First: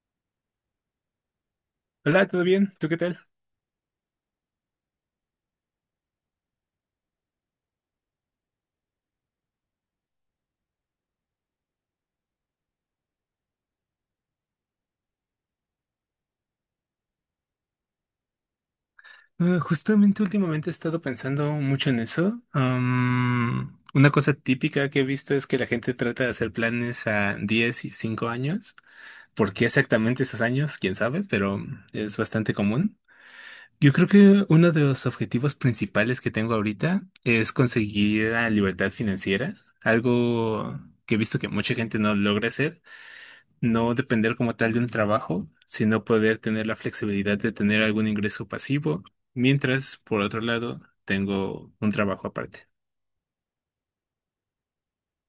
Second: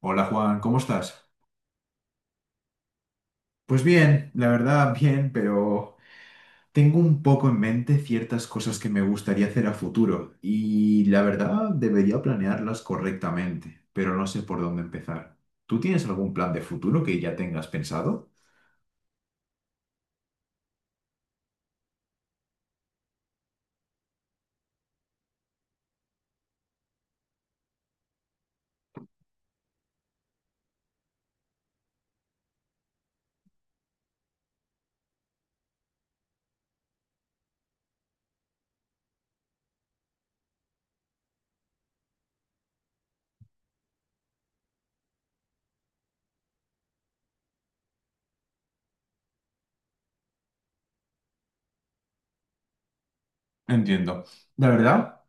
Hola Juan, ¿cómo estás? Hola, ¿todo bien? ¿Tú qué tal? Pues bien, la verdad bien, pero tengo un poco en mente ciertas cosas que me gustaría hacer a futuro y la verdad debería planearlas correctamente, pero no sé por dónde empezar. ¿Tú tienes algún plan de futuro que ya tengas pensado? Ah, justamente últimamente he estado pensando mucho en eso. Una cosa típica que he visto es que la gente trata de hacer planes a 10 y 5 años. ¿Por qué exactamente esos años? Quién sabe, pero es bastante común. Yo creo que uno de los objetivos principales que tengo ahorita es conseguir la libertad financiera, algo que he visto que mucha gente no logra hacer, no depender como tal de un trabajo, sino poder tener la flexibilidad de tener algún ingreso pasivo, mientras, por otro lado, tengo un trabajo aparte. Entiendo. La verdad,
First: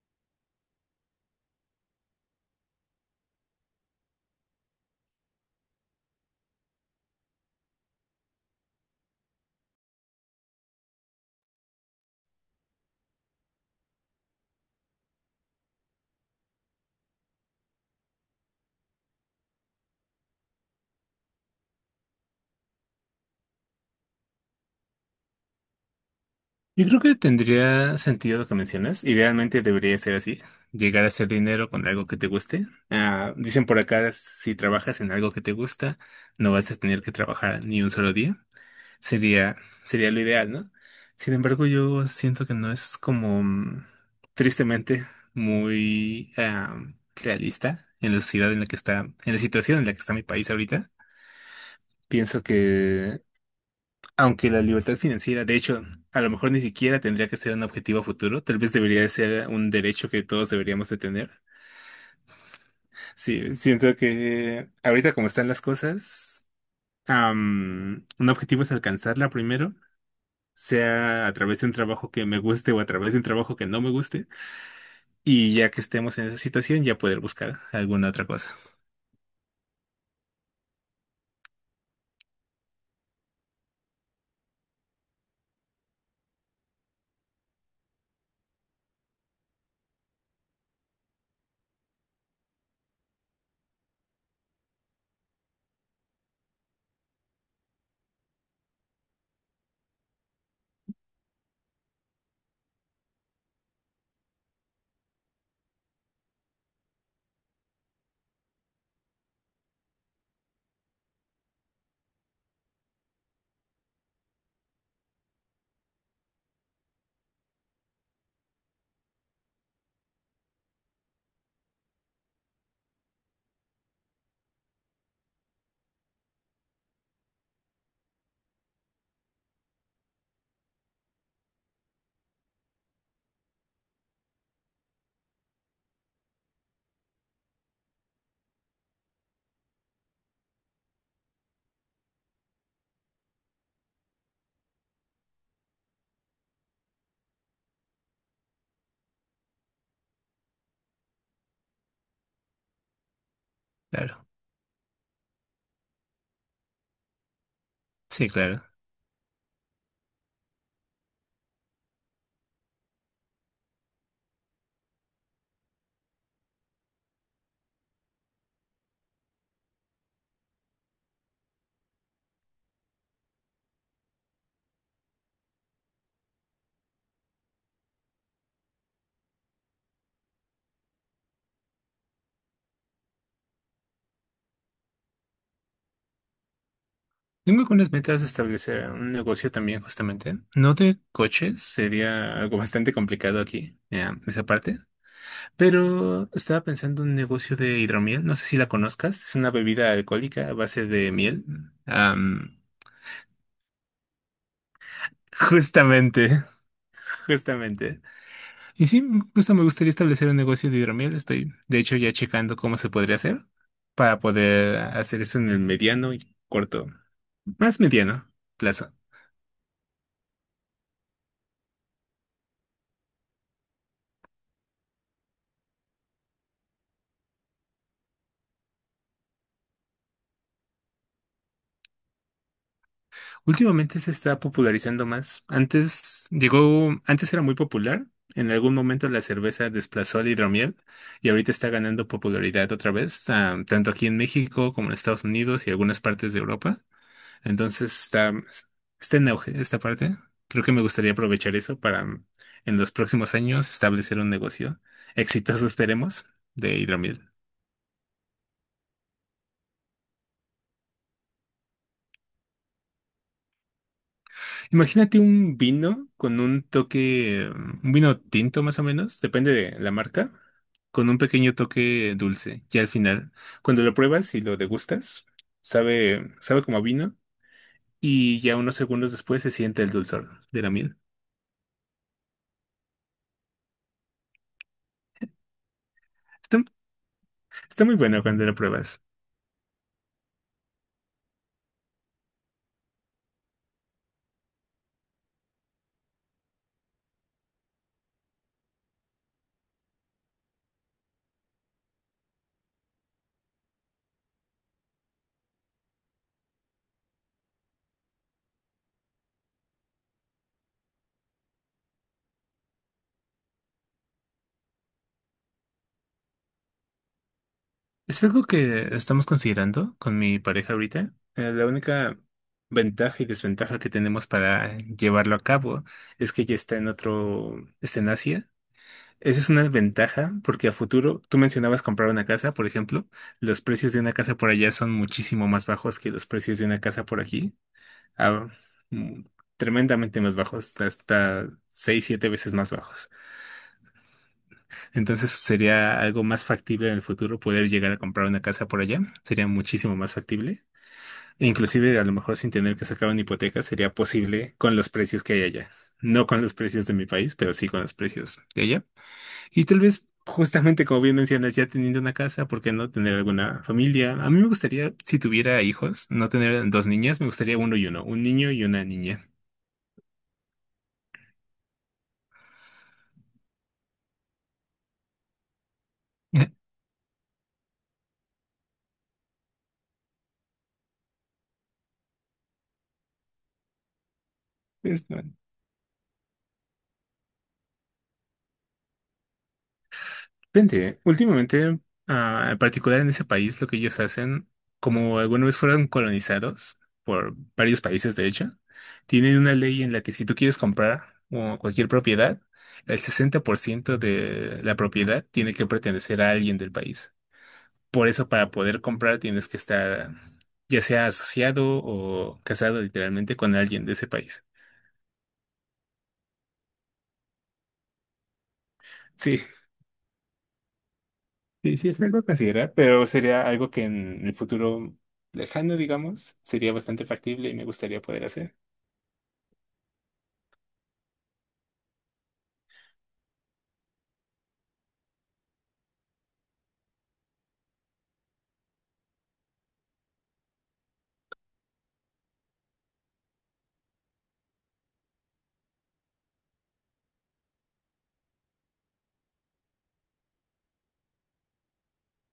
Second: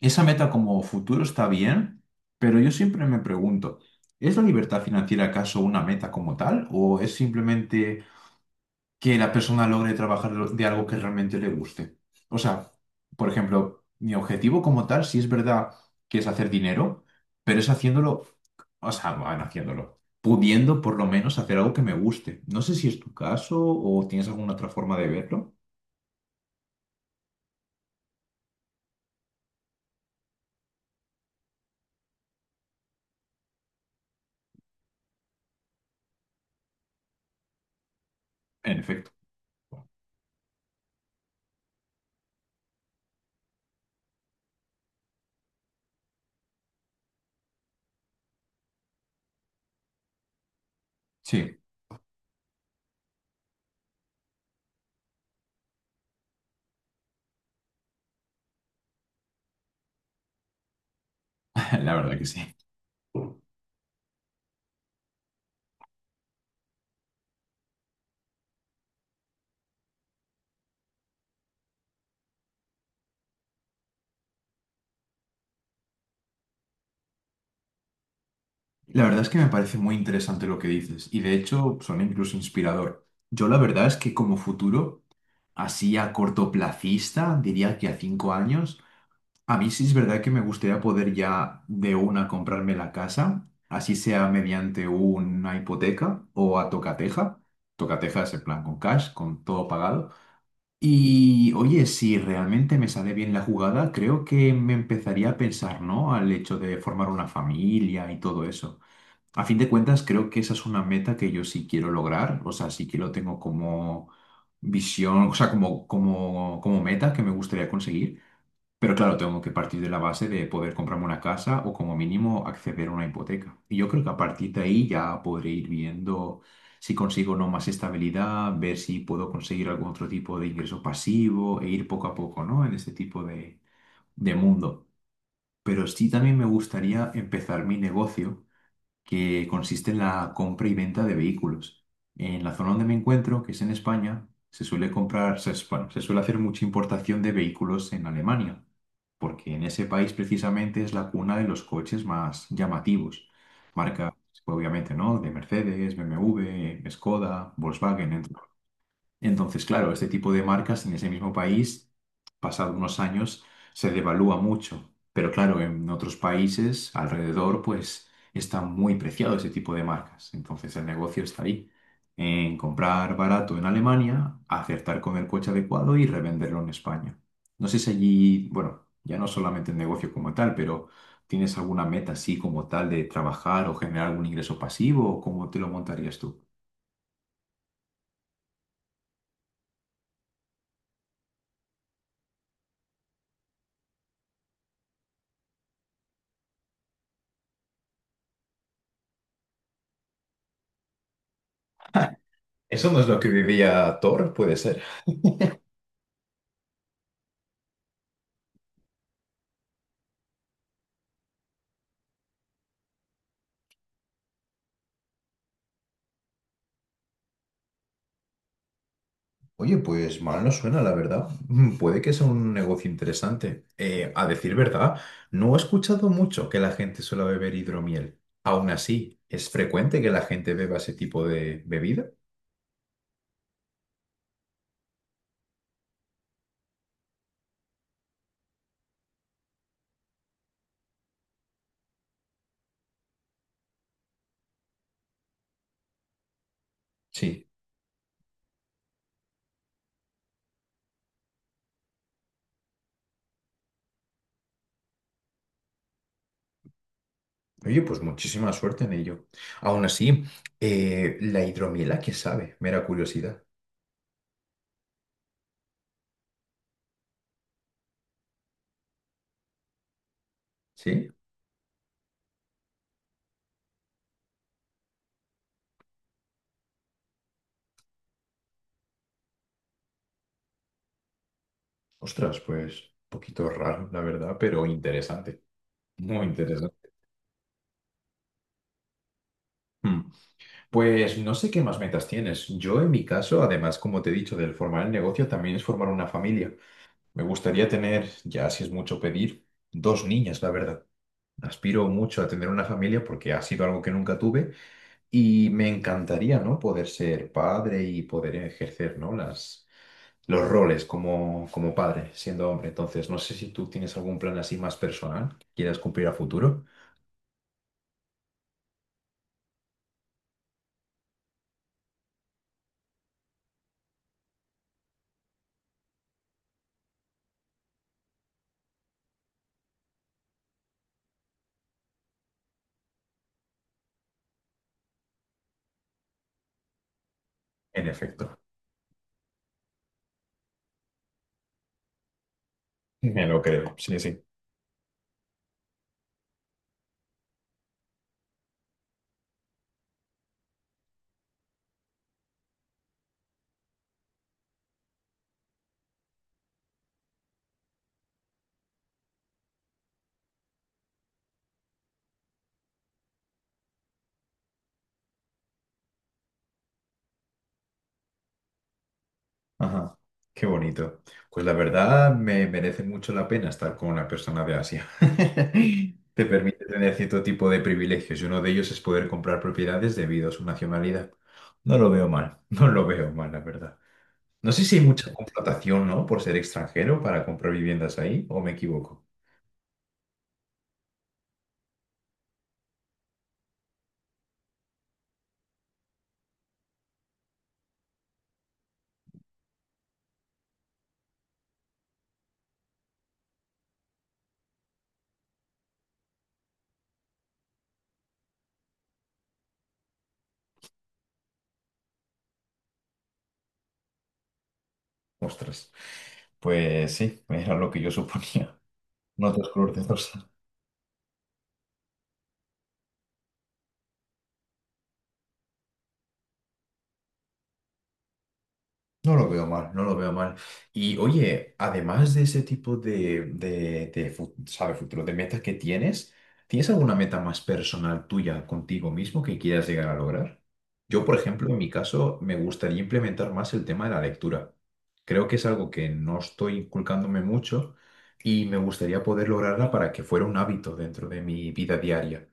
esa meta como futuro está bien, pero yo siempre me pregunto, ¿es la libertad financiera acaso una meta como tal o es simplemente que la persona logre trabajar de algo que realmente le guste? O sea, por ejemplo, mi objetivo como tal, sí es verdad que es hacer dinero, pero es haciéndolo, o sea, van haciéndolo, pudiendo por lo menos hacer algo que me guste. No sé si es tu caso o tienes alguna otra forma de verlo. Yo creo que tendría sentido lo que mencionas. Idealmente debería ser así, llegar a hacer dinero con algo que te guste. Ah, dicen por acá, si trabajas en algo que te gusta, no vas a tener que trabajar ni un solo día. En efecto, Sería, sería lo ideal, ¿no? Sin embargo, yo siento que no es como tristemente muy realista en la sociedad en la que está, en la situación en la que está mi país ahorita. sí, Pienso que, aunque la libertad financiera, de hecho, a lo mejor ni siquiera tendría que ser un objetivo a futuro, tal vez debería de ser un derecho que todos deberíamos de tener. la verdad que sí. Sí, siento que ahorita como están las cosas, un objetivo es alcanzarla primero, sea a través de un trabajo que me guste o a través de un trabajo que no me guste, y ya que estemos en esa situación, ya poder buscar alguna otra cosa. La verdad es que me parece muy interesante lo que dices y de hecho son incluso inspirador. Yo la verdad es que como futuro, así a cortoplacista, diría que a 5 años, a mí sí es verdad que me gustaría poder ya de una comprarme la casa, así sea mediante una hipoteca o a tocateja. Tocateja es en plan con cash, con todo pagado. Y oye, si realmente me sale bien la jugada, creo que me empezaría a pensar, ¿no?, al hecho de formar una familia y todo eso. A fin de cuentas, creo que esa es una meta que yo sí quiero lograr, o sea, sí que lo tengo como visión, o sea, como, como meta que me gustaría conseguir. Pero claro, tengo que partir de la base de poder comprarme una casa o como mínimo acceder a una hipoteca. Y yo creo que a partir de ahí ya podré ir viendo si consigo o no más estabilidad, ver si puedo conseguir algún otro tipo de ingreso pasivo e ir poco a poco, ¿no? En este tipo de mundo. Pero sí también me gustaría empezar mi negocio que consiste en la compra y venta de vehículos. En la zona donde me encuentro, que es en España, se suele comprar, se, bueno, se suele hacer mucha importación de vehículos en Alemania, porque en ese país precisamente es la cuna de los coches más llamativos. Marcas, Claro, obviamente, ¿no? De Mercedes, BMW, Skoda, Volkswagen, sí, claro. entonces, claro, este tipo de marcas en ese mismo país, pasado unos años, se devalúa mucho. Pero claro, en otros países alrededor, pues está muy preciado ese tipo de marcas. Entonces, el negocio está ahí, en comprar barato en Alemania, acertar con el coche adecuado y revenderlo en España. No sé si allí, bueno, ya no solamente el negocio como tal, pero ¿tienes alguna meta así como tal de trabajar o generar algún ingreso pasivo o cómo te lo montarías tú? Tengo algunas metas de establecer un negocio también, justamente. No de coches, sería algo bastante complicado aquí, esa parte. Pero estaba pensando en un negocio de hidromiel, no sé si la conozcas, es una bebida alcohólica a base de miel. Am, ¿Eso no es lo que vivía Thor, puede ser? justamente, justamente. Y sí, justo me gustaría establecer un negocio de hidromiel. Estoy, de hecho, ya checando cómo se podría hacer para poder hacer eso en el mediano y corto, más mediano plazo. Oye, pues mal no suena, la verdad. Puede que sea un negocio interesante. A decir verdad, no he escuchado mucho que la gente suele beber hidromiel. Aún así, ¿es frecuente que la gente beba ese tipo de bebida? Últimamente se está popularizando más. Antes era muy popular. En algún momento la cerveza desplazó al hidromiel y ahorita está ganando popularidad otra vez, tanto aquí en México como en Estados Unidos y algunas partes de Europa. Sí. Entonces está, Está en auge esta parte. Creo que me gustaría aprovechar eso para en los próximos años establecer un negocio exitoso, esperemos, de hidromiel. Oye, pues muchísima suerte en ello. Aún así, ¿la hidromiel a qué sabe? Mera curiosidad. Imagínate un vino con un toque, un vino tinto más o menos, depende de la marca, con ¿Sí? un pequeño toque dulce. Y al final, cuando lo pruebas y lo degustas, sabe como a vino y ya unos segundos después se siente el dulzor de la miel. Ostras, pues un poquito raro, la verdad, pero interesante. Muy Está, interesante. Está muy bueno cuando lo pruebas. Mm. Pues no sé qué más metas tienes. Yo en mi caso, además, como te he dicho, del formar el negocio también es formar una familia. Me gustaría tener, ya si es mucho pedir, dos niñas, la verdad. Aspiro mucho a tener una familia porque ha sido algo que nunca tuve y me encantaría, ¿no?, poder ser padre y poder ejercer, ¿no?, las, los roles como, como padre, siendo hombre. Entonces, no sé si tú tienes algún plan así más personal que quieras cumplir a futuro. Es algo que estamos considerando con mi pareja ahorita. La única ventaja y desventaja que tenemos para llevarlo a cabo es que está en Asia. Esa es una ventaja porque a futuro, tú mencionabas comprar una casa, por ejemplo, los precios de una casa por allá son muchísimo más bajos que los precios de una casa por aquí. En efecto, Ah, mm, Tremendamente más bajos, hasta 6, 7 veces más bajos. me lo creo. Sí, sí. Entonces sería algo más factible en el futuro poder llegar a comprar una casa por allá. Sería muchísimo más factible. E inclusive a lo mejor sin tener que sacar una hipoteca sería posible con los precios que hay allá. No con los precios de mi país, pero sí con los precios de allá. Y tal vez justamente como bien mencionas, ya teniendo una casa, ¿por qué no tener alguna familia? A mí me gustaría, si tuviera hijos, no tener dos niñas, me gustaría uno y uno, un niño y una niña. Ajá, qué bonito. Pues la verdad me merece mucho la pena estar con una persona de Asia. Te permite tener cierto tipo de privilegios y uno de ellos es poder comprar propiedades debido a su nacionalidad. No lo veo mal, no lo veo mal, la verdad. No sé si hay Pues, mucha no, contratación, ¿no?, por ser extranjero para comprar viviendas ahí, o me equivoco. depende. Últimamente, en particular en ese país, lo que ellos hacen, como alguna vez fueron colonizados por varios países, de hecho, tienen una ley en la que si tú quieres comprar o cualquier propiedad, el 60% de la propiedad tiene que pertenecer a alguien del país. Por eso, para poder comprar, tienes que estar ya sea asociado o casado literalmente con alguien de ese país. Ostras, pues sí, era lo que yo suponía. No Sí, te escrúpulos. sí, sí, es algo a considerar, pero sería algo que en el futuro lejano, digamos, sería bastante factible y me gustaría poder hacer. No lo veo mal, no lo veo mal. Y oye, además de ese tipo de ¿sabes? Futuro, de metas que tienes, ¿tienes alguna meta más personal tuya contigo mismo que quieras llegar a lograr? Yo, por ejemplo, en mi caso, me gustaría implementar más el tema de la lectura. Creo que es algo que no estoy inculcándome mucho y me gustaría poder lograrla para que fuera un hábito dentro de mi vida diaria.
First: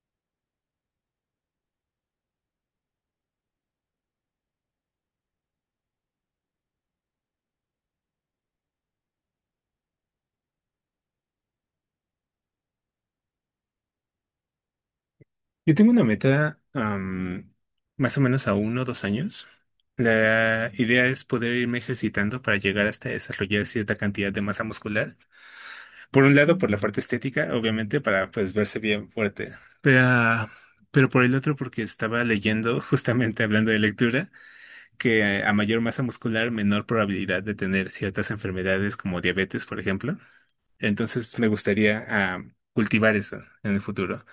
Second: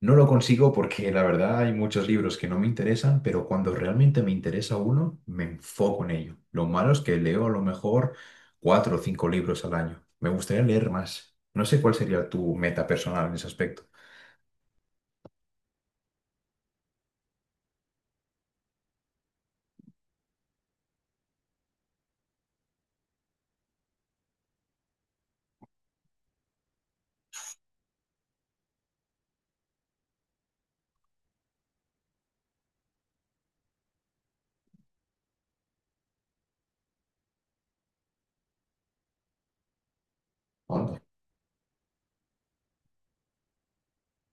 No lo consigo porque la verdad hay muchos libros que no me interesan, pero cuando realmente me interesa uno, me enfoco en ello. Lo malo es que leo a lo mejor 4 o 5 libros al año. Me gustaría leer más. No sé cuál sería tu meta personal en ese aspecto. Yo tengo una meta, más o menos a 1 o 2 años. La idea es poder irme ejercitando para llegar hasta desarrollar cierta cantidad de masa muscular. Por un lado, por la parte estética, obviamente, para pues verse bien fuerte. Pero, pero por el otro, porque estaba leyendo, justamente hablando de lectura, que a mayor masa muscular, menor probabilidad de tener ciertas enfermedades como diabetes, por ejemplo. Entonces, me gustaría cultivar eso en el futuro.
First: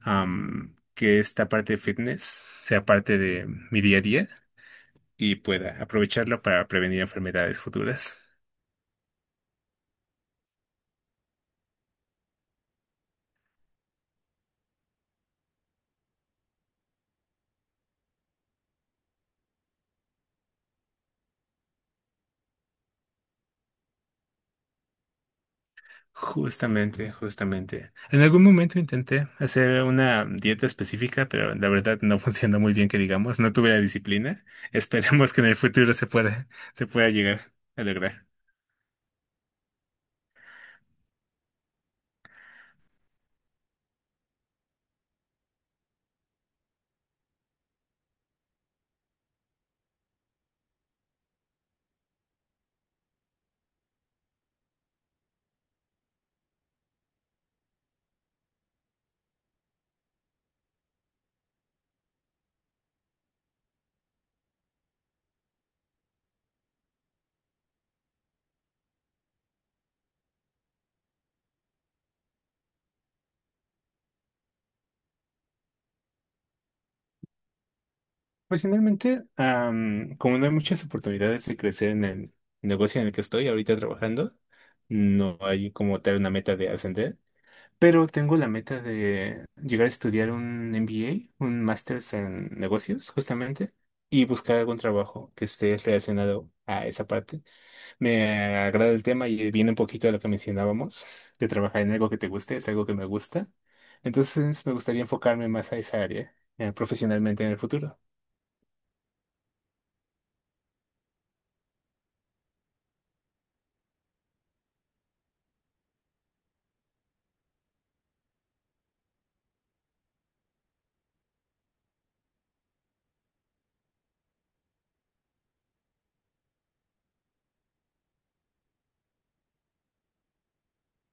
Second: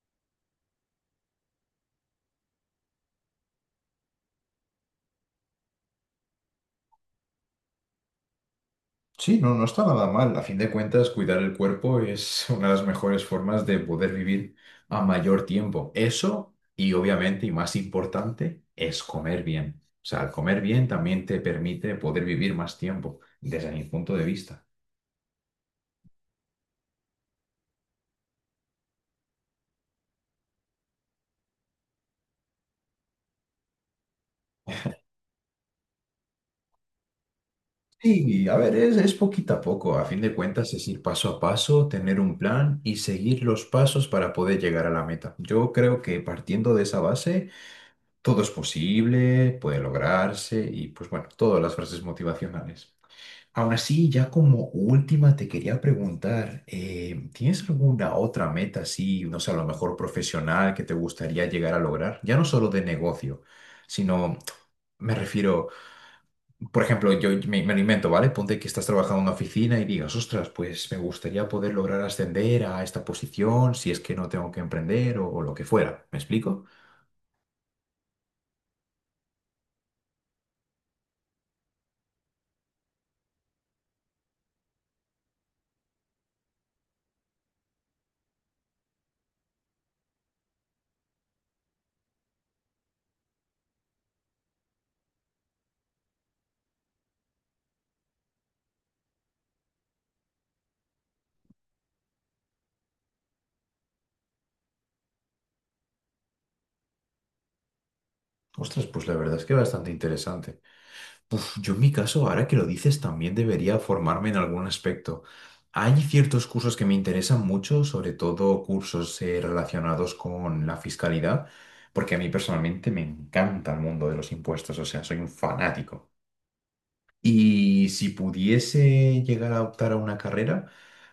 Que esta parte de fitness sea parte de mi día a día y pueda aprovecharlo para prevenir enfermedades futuras. Sí, no, no está nada mal. A fin de cuentas, cuidar el cuerpo es una de las mejores formas de poder vivir a mayor tiempo. Eso, y obviamente, y más importante, es comer bien. O sea, al comer bien también te permite poder vivir más tiempo, desde mi punto de vista. Justamente, justamente. En algún momento intenté hacer una dieta específica, pero la verdad no funcionó muy bien, que digamos, no tuve la disciplina. Esperemos que en el futuro se pueda llegar a lograr. Sí, a ver, es poquito a poco. A fin de cuentas, es ir paso a paso, tener un plan y seguir los pasos para poder llegar a la meta. Yo creo que partiendo de esa base todo es posible, puede lograrse y pues bueno, todas las frases motivacionales. Aún así, ya como última te quería preguntar, ¿tienes alguna otra meta así, no sé, a lo mejor profesional que te gustaría llegar a lograr? Ya no solo de negocio, sino me refiero, por ejemplo, yo me lo invento, ¿vale? Ponte que estás trabajando en una oficina y digas, ostras, pues me gustaría poder lograr ascender a esta posición si es que no tengo que emprender o lo que fuera. ¿Me explico? Pues finalmente, como no hay muchas oportunidades de crecer en el negocio en el que estoy ahorita trabajando, no hay como tal una meta de ascender, pero tengo la meta de llegar a estudiar un MBA, un Masters en negocios, justamente, y buscar algún trabajo que esté relacionado a esa parte. Me agrada el tema y viene un poquito de lo que mencionábamos, de trabajar en algo que te guste, es algo que me gusta. Entonces me gustaría enfocarme más a esa área, profesionalmente en el futuro. Ostras, pues la verdad es que bastante interesante. Uf, yo en mi caso, ahora que lo dices, también debería formarme en algún aspecto. Hay ciertos cursos que me interesan mucho, sobre todo cursos relacionados con la fiscalidad, porque a mí personalmente me encanta el mundo de los impuestos, o sea, soy un fanático. Y si pudiese llegar a optar a una carrera,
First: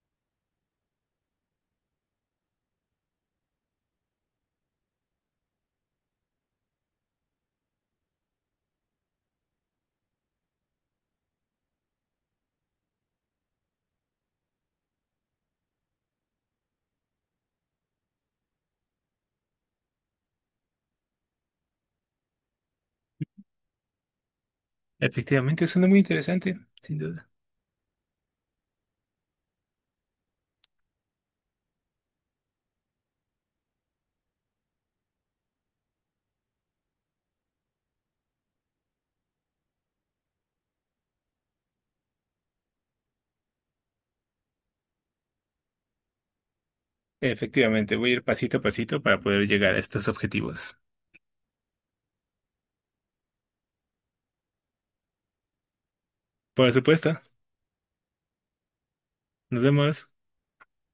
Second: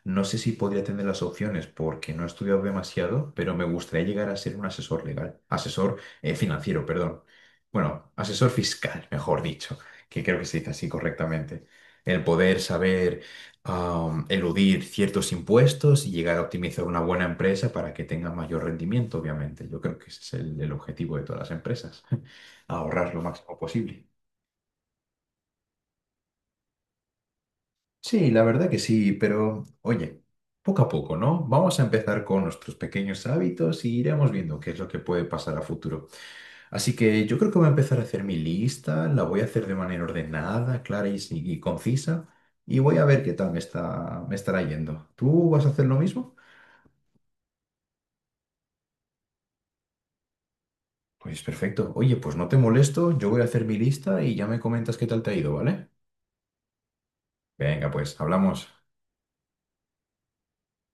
no sé si podría tener las opciones porque no he estudiado demasiado, pero me gustaría llegar a ser un asesor legal, asesor financiero, perdón. Bueno, asesor fiscal, mejor dicho, que creo que se dice así correctamente. El poder saber eludir ciertos impuestos y llegar a optimizar una buena empresa para que tenga mayor rendimiento, obviamente. Yo creo que ese es el objetivo de todas las empresas, ahorrar lo máximo posible. Efectivamente, suena muy interesante, sin duda. Sí, la verdad que sí, pero oye, poco a poco, ¿no? Vamos a empezar con nuestros pequeños hábitos y iremos viendo qué es lo que puede pasar a futuro. Así que yo creo que voy a empezar a hacer mi lista, la voy a hacer de manera ordenada, clara y, y concisa, y voy a ver qué tal me estará yendo. ¿Tú vas a hacer lo mismo? Efectivamente, voy a ir pasito a pasito para poder llegar a estos objetivos. Pues perfecto. Oye, pues no te molesto, yo voy a hacer mi lista y ya me comentas qué tal te ha ido, ¿vale? Por supuesto, Venga, pues hablamos. nos vemos.